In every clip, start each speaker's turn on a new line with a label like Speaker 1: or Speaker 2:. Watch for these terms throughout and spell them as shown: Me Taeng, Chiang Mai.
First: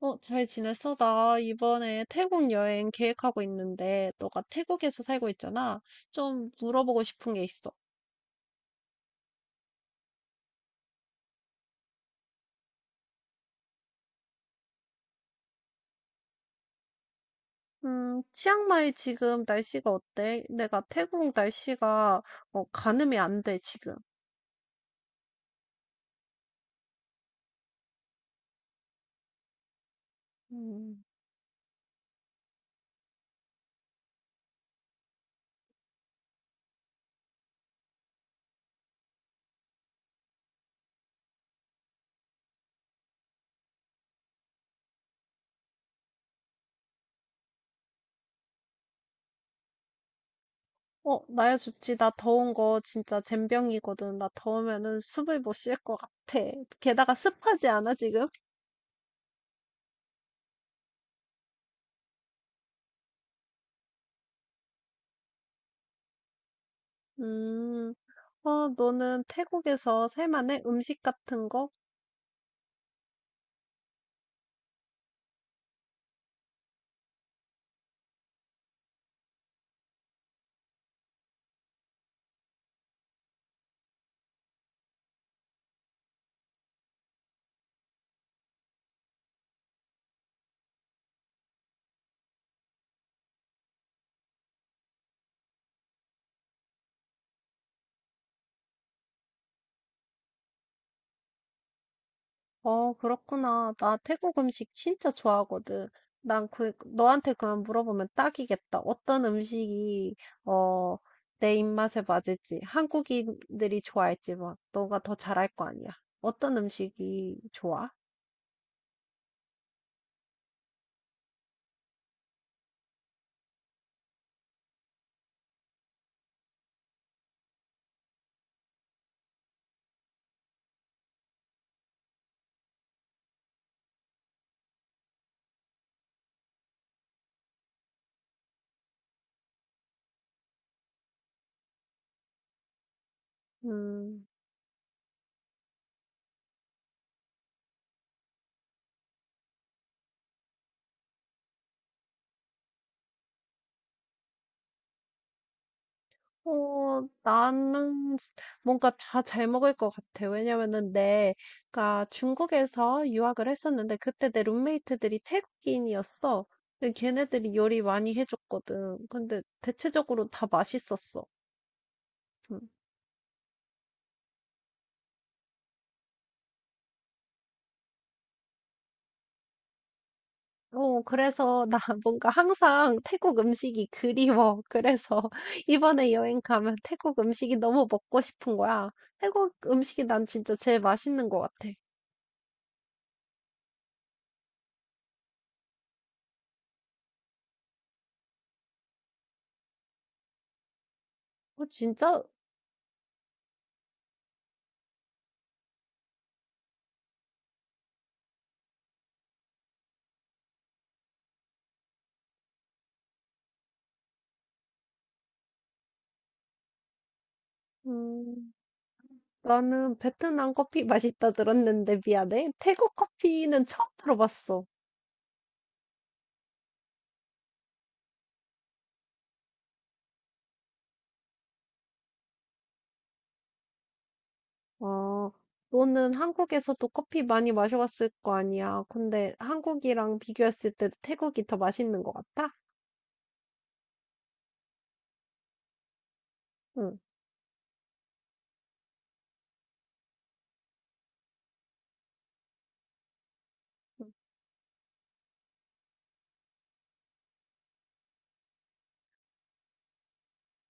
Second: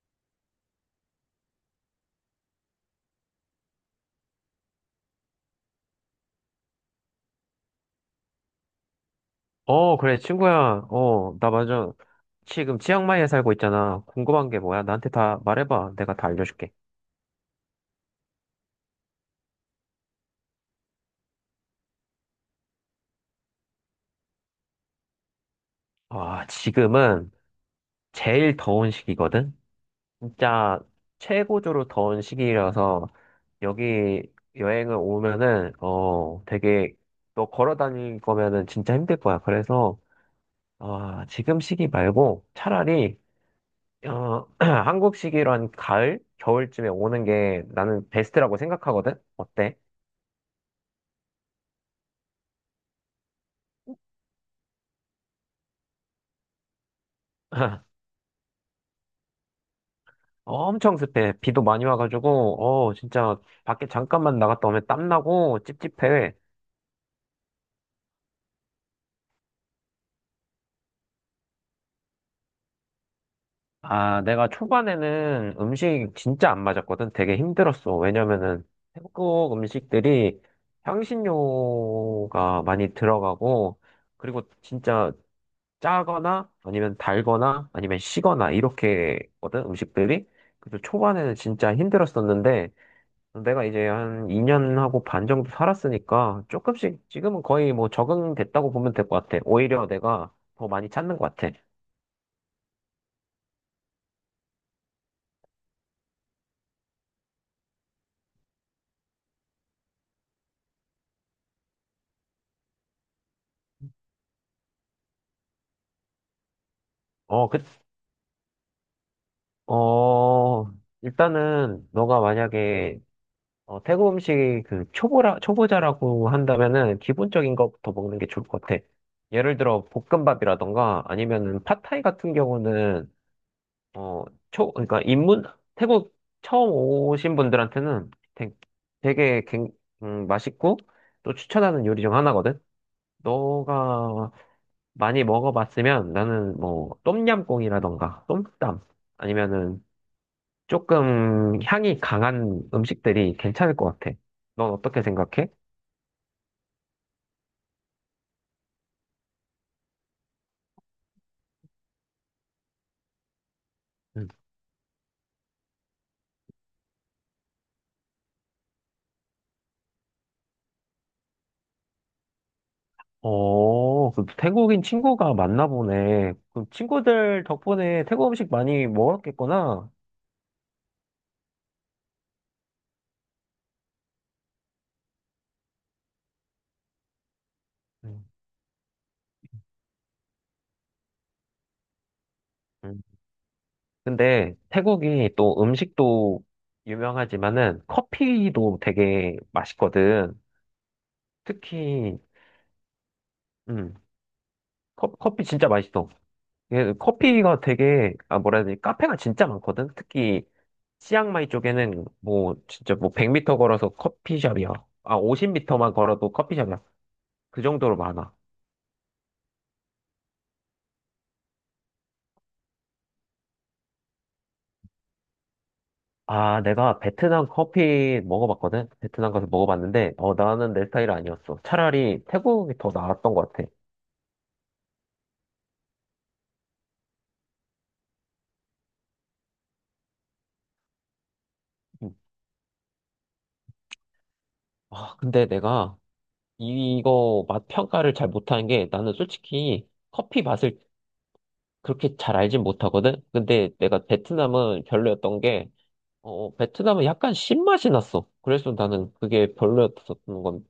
Speaker 1: 잘 지냈어? 나 이번에 태국 여행 계획하고 있는데, 너가 태국에서 살고 있잖아. 좀 물어보고 싶은 게 있어.
Speaker 2: 어, 그래, 친구야. 어, 나 맞아. 지금 치앙마이에 살고 있잖아. 궁금한 게 뭐야? 나한테 다 말해봐. 내가 다 알려줄게.
Speaker 1: 치앙마이 지금 날씨가 어때? 내가 태국 날씨가, 가늠이 안 돼, 지금.
Speaker 2: 아, 지금은 제일 더운 시기거든? 진짜
Speaker 1: 음.
Speaker 2: 최고조로 더운 시기라서 여기 여행을 오면은, 되게 너 걸어 다닐 거면은 진짜 힘들 거야. 그래서, 아, 지금 시기 말고 차라리, 한국 시기로 한 가을? 겨울쯤에 오는 게 나는 베스트라고 생각하거든? 어때?
Speaker 1: 어, 나야 좋지. 나 더운 거 진짜 젬병이거든. 나 더우면은 숨을 못 쉴 것 같아. 게다가 습하지 않아, 지금?
Speaker 2: 어, 엄청 습해. 비도 많이 와가지고, 진짜 밖에 잠깐만 나갔다 오면 땀나고 찝찝해.
Speaker 1: 음. 너는 태국에서 살만해? 음식 같은 거?
Speaker 2: 아, 내가 초반에는 음식 진짜 안 맞았거든. 되게 힘들었어. 왜냐면은 태국 음식들이 향신료가 많이 들어가고, 그리고 진짜 짜거나 아니면 달거나 아니면 시거나 이렇게거든, 음식들이. 그래서 초반에는 진짜 힘들었었는데, 내가 이제 한 2년하고 반 정도 살았으니까 조금씩 지금은 거의 뭐 적응됐다고 보면 될 것 같아. 오히려 내가 더 많이 찾는 것 같아.
Speaker 1: 어, 그렇구나. 나 태국 음식 진짜 좋아하거든. 난 그, 너한테 그만 물어보면 딱이겠다. 어떤 음식이, 어, 내 입맛에 맞을지, 한국인들이 좋아할지 막, 너가 더 잘할 거 아니야. 어떤 음식이
Speaker 2: 어, 그,
Speaker 1: 좋아?
Speaker 2: 어, 일단은 너가 만약에 태국 음식 그 초보자라고 한다면은 기본적인 것부터 먹는 게 좋을 것 같아. 예를 들어 볶음밥이라던가 아니면은 팟타이 같은 경우는 어, 그러니까 태국 처음 오신 분들한테는 되게 맛있고 또 추천하는 요리 중 하나거든?
Speaker 1: 음.
Speaker 2: 너가 많이 먹어봤으면 나는 뭐 똠얌꿍이라던가 똠땀 아니면은 조금 향이 강한 음식들이 괜찮을 것 같아. 넌 어떻게 생각해?
Speaker 1: 나는 뭔가 다 잘 먹을 것 같아. 왜냐면은 내가 중국에서 유학을 했었는데
Speaker 2: 음.
Speaker 1: 그때 내 룸메이트들이 태국인이었어. 근데 걔네들이 요리 많이 해줬거든. 근데 대체적으로 다 맛있었어. 음.
Speaker 2: 어, 그 태국인 친구가 많나 보네. 그 친구들 덕분에 태국 음식 많이 먹었겠구나.
Speaker 1: 어, 그래서 나 뭔가 항상 태국 음식이 그리워. 그래서 이번에 여행 가면 태국 음식이 너무 먹고 싶은 거야. 태국 음식이 난 진짜 제일 맛있는 것 같아.
Speaker 2: 음. 근데 태국이 또 음식도 유명하지만은 커피도 되게 맛있거든.
Speaker 1: 어,
Speaker 2: 특히,
Speaker 1: 진짜?
Speaker 2: 음, 커피 진짜 맛있어. 예, 커피가 되게, 아, 뭐라 해야 되지? 카페가 진짜 많거든. 특히, 치앙마이 쪽에는 뭐, 진짜 뭐 100m 걸어서 커피숍이야. 아, 50m만 걸어도 커피숍이야. 그 정도로 많아.
Speaker 1: 음. 나는 베트남 커피 맛있다 들었는데 미안해. 태국 커피는 처음 들어봤어.
Speaker 2: 아, 내가 베트남 커피 먹어봤거든? 베트남 가서 먹어봤는데, 나는 내 스타일 아니었어. 차라리 태국이 더 나았던 것 같아.
Speaker 1: 아, 너는 한국에서도 커피 많이 마셔봤을 거 아니야. 근데 한국이랑 비교했을 때도 태국이 더 맛있는 것 같아?
Speaker 2: 아, 근데 내가
Speaker 1: 응.
Speaker 2: 이거 맛 평가를 잘 못하는 게 나는 솔직히 커피 맛을 그렇게 잘 알진 못하거든? 근데 내가
Speaker 1: 응.
Speaker 2: 베트남은 별로였던 게, 베트남은 약간 신맛이 났어. 그래서 나는 그게 별로였었던 건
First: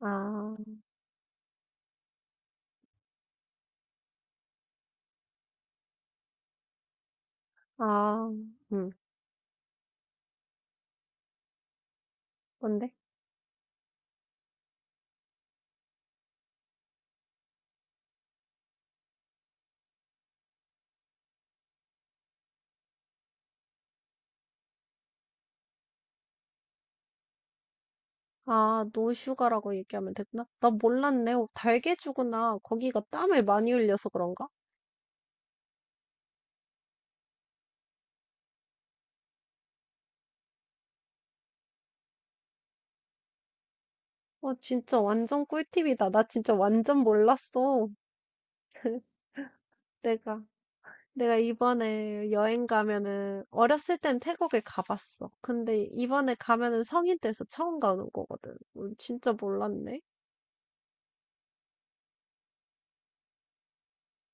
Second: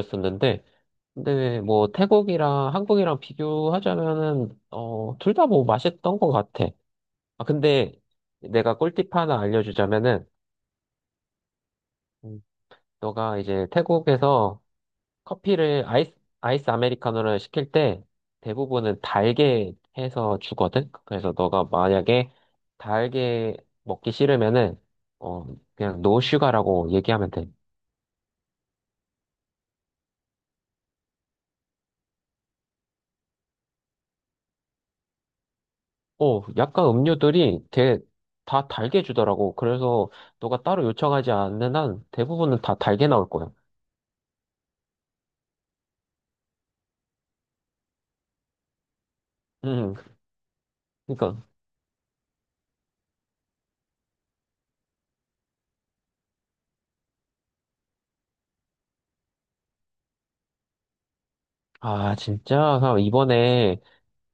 Speaker 1: 아,
Speaker 2: 근데 뭐 태국이랑 한국이랑 비교하자면은, 둘 다 뭐 맛있던 것 같아. 아, 근데
Speaker 1: 아,
Speaker 2: 내가
Speaker 1: 응.
Speaker 2: 꿀팁 하나 알려주자면은, 음,
Speaker 1: 뭔데?
Speaker 2: 너가 이제 태국에서 커피를 아이스 아메리카노를 시킬 때 대부분은 달게 해서 주거든? 그래서 너가 만약에 달게 먹기 싫으면은, 어, 그냥 노 슈가라고 얘기하면 돼.
Speaker 1: 아, 노슈가라고 얘기하면 됐나? 나 몰랐네. 어, 달개주구나. 거기가 땀을 많이 흘려서 그런가?
Speaker 2: 약간 음료들이 되게 다 달게 주더라고. 그래서 너가 따로 요청하지 않는 한 대부분은 다 달게 나올 거야.
Speaker 1: 어, 진짜 완전 꿀팁이다. 나 진짜 완전 몰랐어.
Speaker 2: 음,
Speaker 1: 내가. 내가
Speaker 2: 그러니까.
Speaker 1: 이번에 여행 가면은 어렸을 땐 태국에 가봤어. 근데 이번에 가면은 성인 돼서 처음 가는 거거든. 진짜 몰랐네.
Speaker 2: 아, 진짜? 그럼 이번에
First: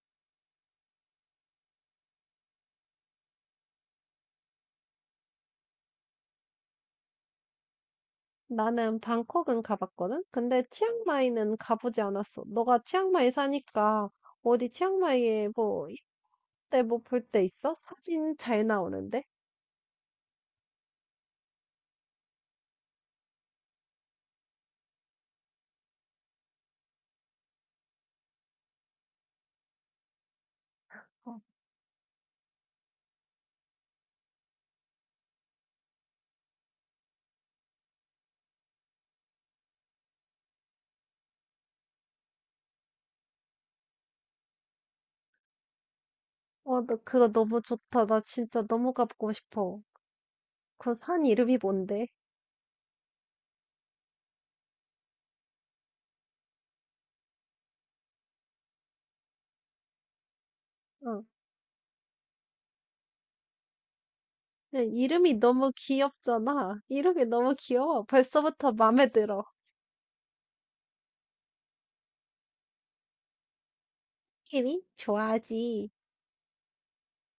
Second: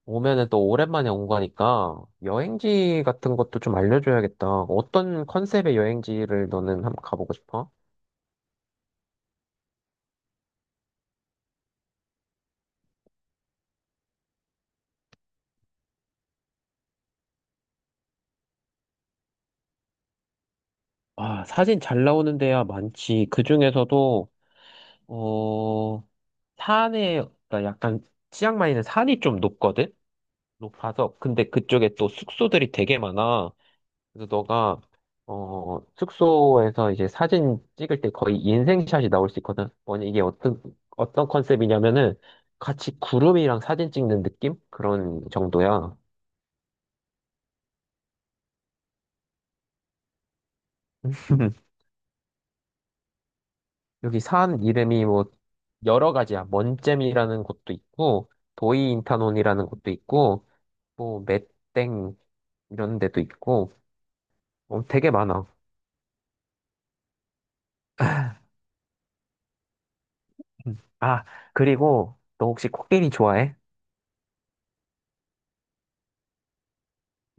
Speaker 2: 오면은 또 오랜만에 온 거니까 여행지 같은 것도 좀 알려줘야겠다. 어떤 컨셉의 여행지를 너는 한번 가보고 싶어?
Speaker 1: 나는 방콕은 가봤거든. 근데 치앙마이는 가보지 않았어. 너가 치앙마이 사니까 어디 치앙마이에 뭐 이때 뭐 볼 때 있어? 사진 잘 나오는데?
Speaker 2: 아, 사진 잘 나오는 데야 많지. 그 중에서도, 어, 산에, 그러니까 약간, 치앙마이는 산이 좀 높거든? 높아서.
Speaker 1: 어,
Speaker 2: 근데 그쪽에 또 숙소들이 되게 많아. 그래서 너가 숙소에서 이제 사진 찍을 때 거의 인생샷이 나올 수 있거든. 뭐냐 이게 어떤 컨셉이냐면은 같이 구름이랑 사진 찍는 느낌 그런 정도야.
Speaker 1: 어, 너 그거 너무 좋다. 나 진짜 너무 가보고 싶어. 그 산 이름이 뭔데?
Speaker 2: 여기 산 이름이 뭐 여러 가지야. 먼잼이라는 곳도 있고 도이인타논이라는 곳도 있고
Speaker 1: 어.
Speaker 2: 뭐 메땡 이런 데도 있고
Speaker 1: 네,
Speaker 2: 되게
Speaker 1: 이름이
Speaker 2: 많아.
Speaker 1: 너무 귀엽잖아. 이름이 너무 귀여워. 벌써부터 마음에 들어.
Speaker 2: 아 그리고 너 혹시 코끼리 좋아해?
Speaker 1: 코끼리? 좋아하지.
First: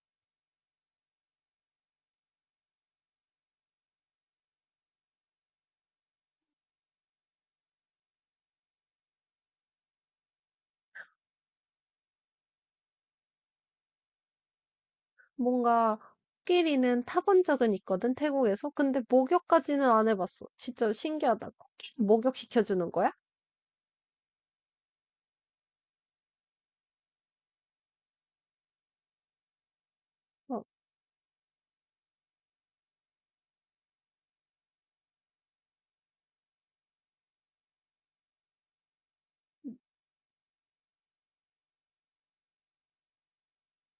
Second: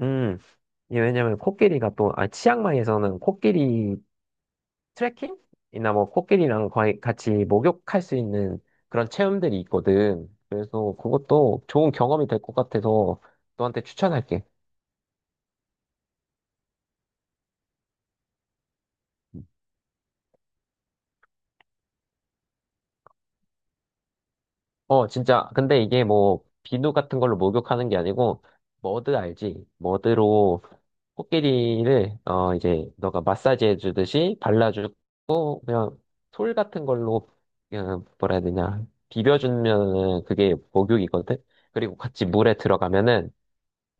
Speaker 2: 음. 이게 왜냐면 코끼리가 또, 치앙마이에서는 코끼리 트레킹이나 뭐 코끼리랑 거의 같이 목욕할 수 있는 그런 체험들이 있거든. 그래서 그것도 좋은 경험이 될 것 같아서 너한테 추천할게.
Speaker 1: 뭔가 코끼리는 타본 적은 있거든, 태국에서. 근데 목욕까지는 안 해봤어. 진짜 신기하다. 코끼리 목욕시켜주는 거야?
Speaker 2: 어, 진짜. 근데 이게 뭐 비누 같은 걸로 목욕하는 게 아니고 머드 알지? 머드로
Speaker 1: 어,
Speaker 2: 코끼리를 이제 너가 마사지 해주듯이 발라주고 그냥 솔 같은 걸로 그냥 뭐라 해야 되냐
Speaker 1: 음.
Speaker 2: 비벼주면은 그게 목욕이거든. 그리고 같이 물에 들어가면은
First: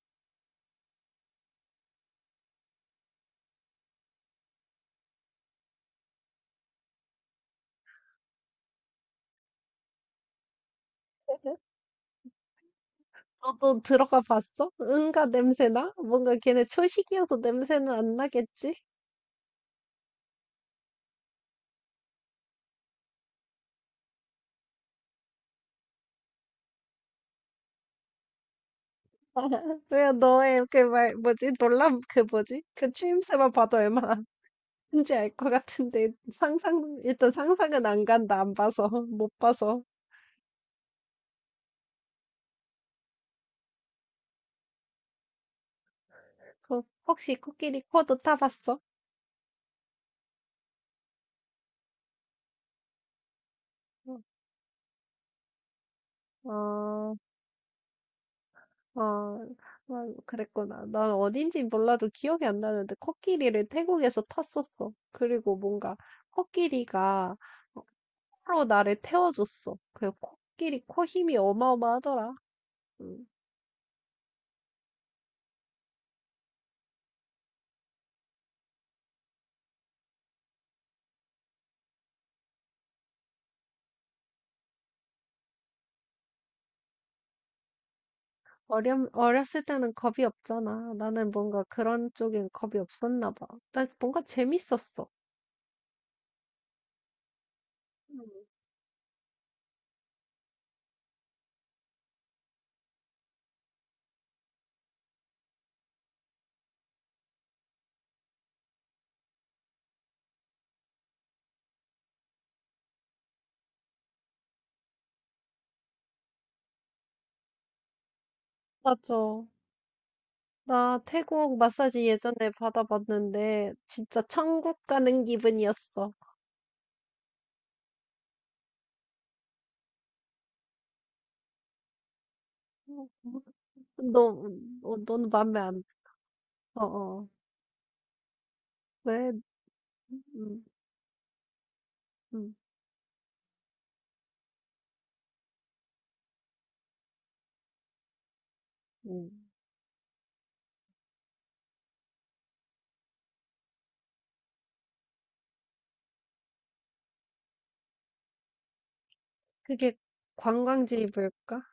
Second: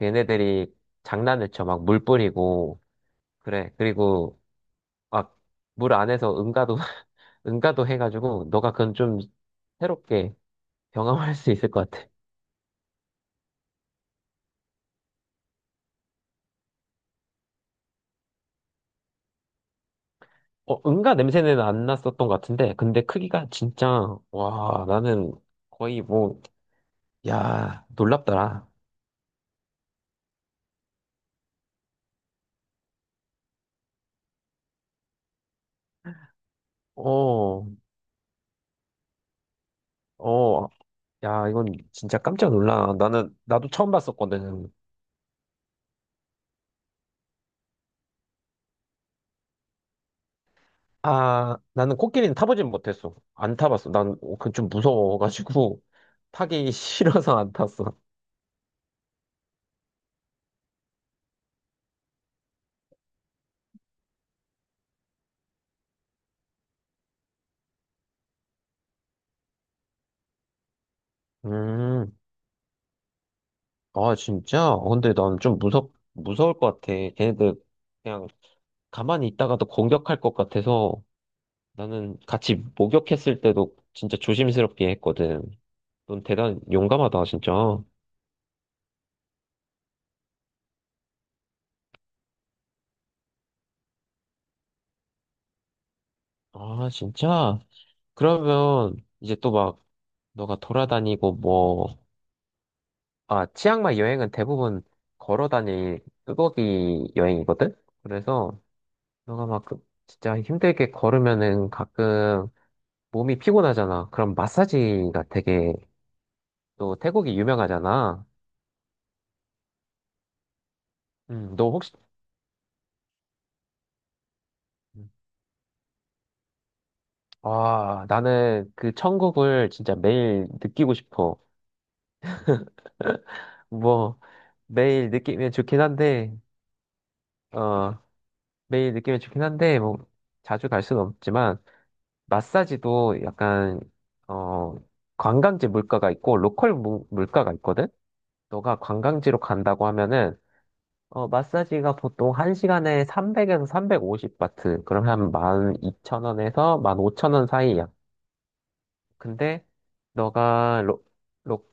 Speaker 2: 얘네들이 장난을 쳐 막 물 뿌리고 그래. 그리고 막 물 안에서 응가도 응가도 해가지고 너가 그건 좀 새롭게 경험할 수 있을 것 같아.
Speaker 1: 너도 들어가 봤어? 응가 냄새나? 뭔가 걔네 초식이어서 냄새는 안 나겠지?
Speaker 2: 어, 응가 냄새는 안 났었던 것 같은데, 근데 크기가 진짜, 와, 나는 거의 뭐, 야, 놀랍더라.
Speaker 1: 왜 너의 그 말, 뭐지? 놀람, 그 뭐지? 그 추임새만 봐도 얼마나 큰지 알 것 같은데, 상상, 일단
Speaker 2: 어,
Speaker 1: 상상은 안 간다. 안 봐서, 못 봐서.
Speaker 2: 어, 야, 이건 진짜 깜짝 놀라. 나도 처음 봤었거든.
Speaker 1: 그, 혹시 코끼리 코도 타봤어?
Speaker 2: 아, 나는 코끼리는 타보진 못했어. 안 타봤어. 난 그 좀 무서워가지고 타기
Speaker 1: 어,
Speaker 2: 싫어서 안 탔어.
Speaker 1: 어, 어, 그랬구나. 난 어딘지 몰라도 기억이 안 나는데, 코끼리를 태국에서 탔었어. 그리고 뭔가, 코끼리가, 코로 나를 태워줬어. 그 코끼리 코 힘이
Speaker 2: 음,
Speaker 1: 어마어마하더라. 음.
Speaker 2: 아, 진짜? 어, 근데 난 좀 무서울 것 같아. 걔네들 그냥 가만히 있다가도 공격할 것 같아서 나는 같이 목욕했을 때도 진짜 조심스럽게 했거든. 넌 대단 용감하다, 진짜.
Speaker 1: 어렸을 때는 겁이 없잖아. 나는 뭔가 그런 쪽엔 겁이 없었나 봐. 나 뭔가 재밌었어.
Speaker 2: 아, 진짜?
Speaker 1: 음,
Speaker 2: 그러면 이제 또 막 너가 돌아다니고 뭐, 치앙마이 여행은 대부분 걸어 다닐 뚜벅이 여행이거든? 그래서 너가 막 진짜 힘들게 걸으면은 가끔 몸이 피곤하잖아. 그럼 마사지가 되게 또 태국이 유명하잖아.
Speaker 1: 맞아. 나 태국
Speaker 2: 너 혹시,
Speaker 1: 마사지 예전에 받아봤는데 진짜 천국
Speaker 2: 음.
Speaker 1: 가는 기분이었어.
Speaker 2: 아, 나는 그 천국을 진짜 매일 느끼고 싶어.
Speaker 1: 음. 너,
Speaker 2: 뭐,
Speaker 1: 어,
Speaker 2: 매일
Speaker 1: 넌
Speaker 2: 느끼면
Speaker 1: 맘에
Speaker 2: 좋긴
Speaker 1: 안,
Speaker 2: 한데,
Speaker 1: 어, 어.
Speaker 2: 어, 매일 느끼면
Speaker 1: 왜?
Speaker 2: 좋긴 한데, 뭐,
Speaker 1: 음,
Speaker 2: 자주 갈 수는 없지만,
Speaker 1: 음,
Speaker 2: 마사지도 약간 어 관광지 물가가 있고 로컬 물가가 있거든. 너가 관광지로
Speaker 1: 음.
Speaker 2: 간다고 하면은 마사지가 보통 1시간에 300에서 350 바트. 그럼 한 12,000원에서 15,000원 사이야. 근데
Speaker 1: 그게
Speaker 2: 너가
Speaker 1: 관광지 물까
Speaker 2: 로,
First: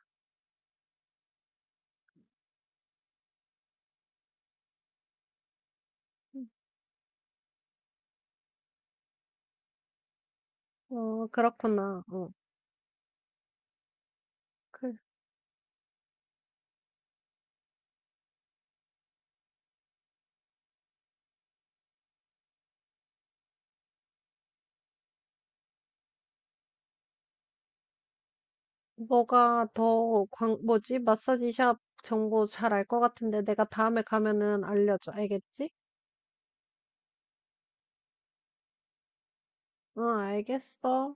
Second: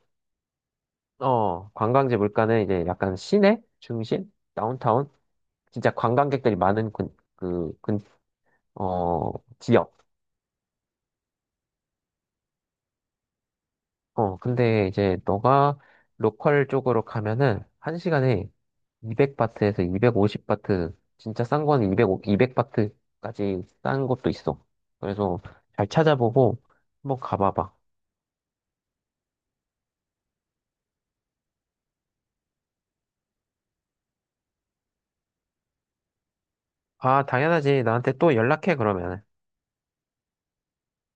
Speaker 2: 관광지 물가는 이제 약간 시내 중심 다운타운 진짜 관광객들이 많은 어, 지역.
Speaker 1: 어, 그렇구나. 어,
Speaker 2: 근데
Speaker 1: 그,
Speaker 2: 이제 너가 로컬 쪽으로 가면은 1시간에 200바트에서 250바트, 진짜 싼 거는 200바트까지 싼 것도 있어. 그래서 잘 찾아보고 한번 가봐봐.
Speaker 1: 너가 더 광, 뭐지? 마사지샵 정보 잘 알 것 같은데 내가 다음에 가면은 알려줘. 알겠지?
Speaker 2: 아, 당연하지. 나한테 또 연락해, 그러면.
Speaker 1: 응, 알겠어.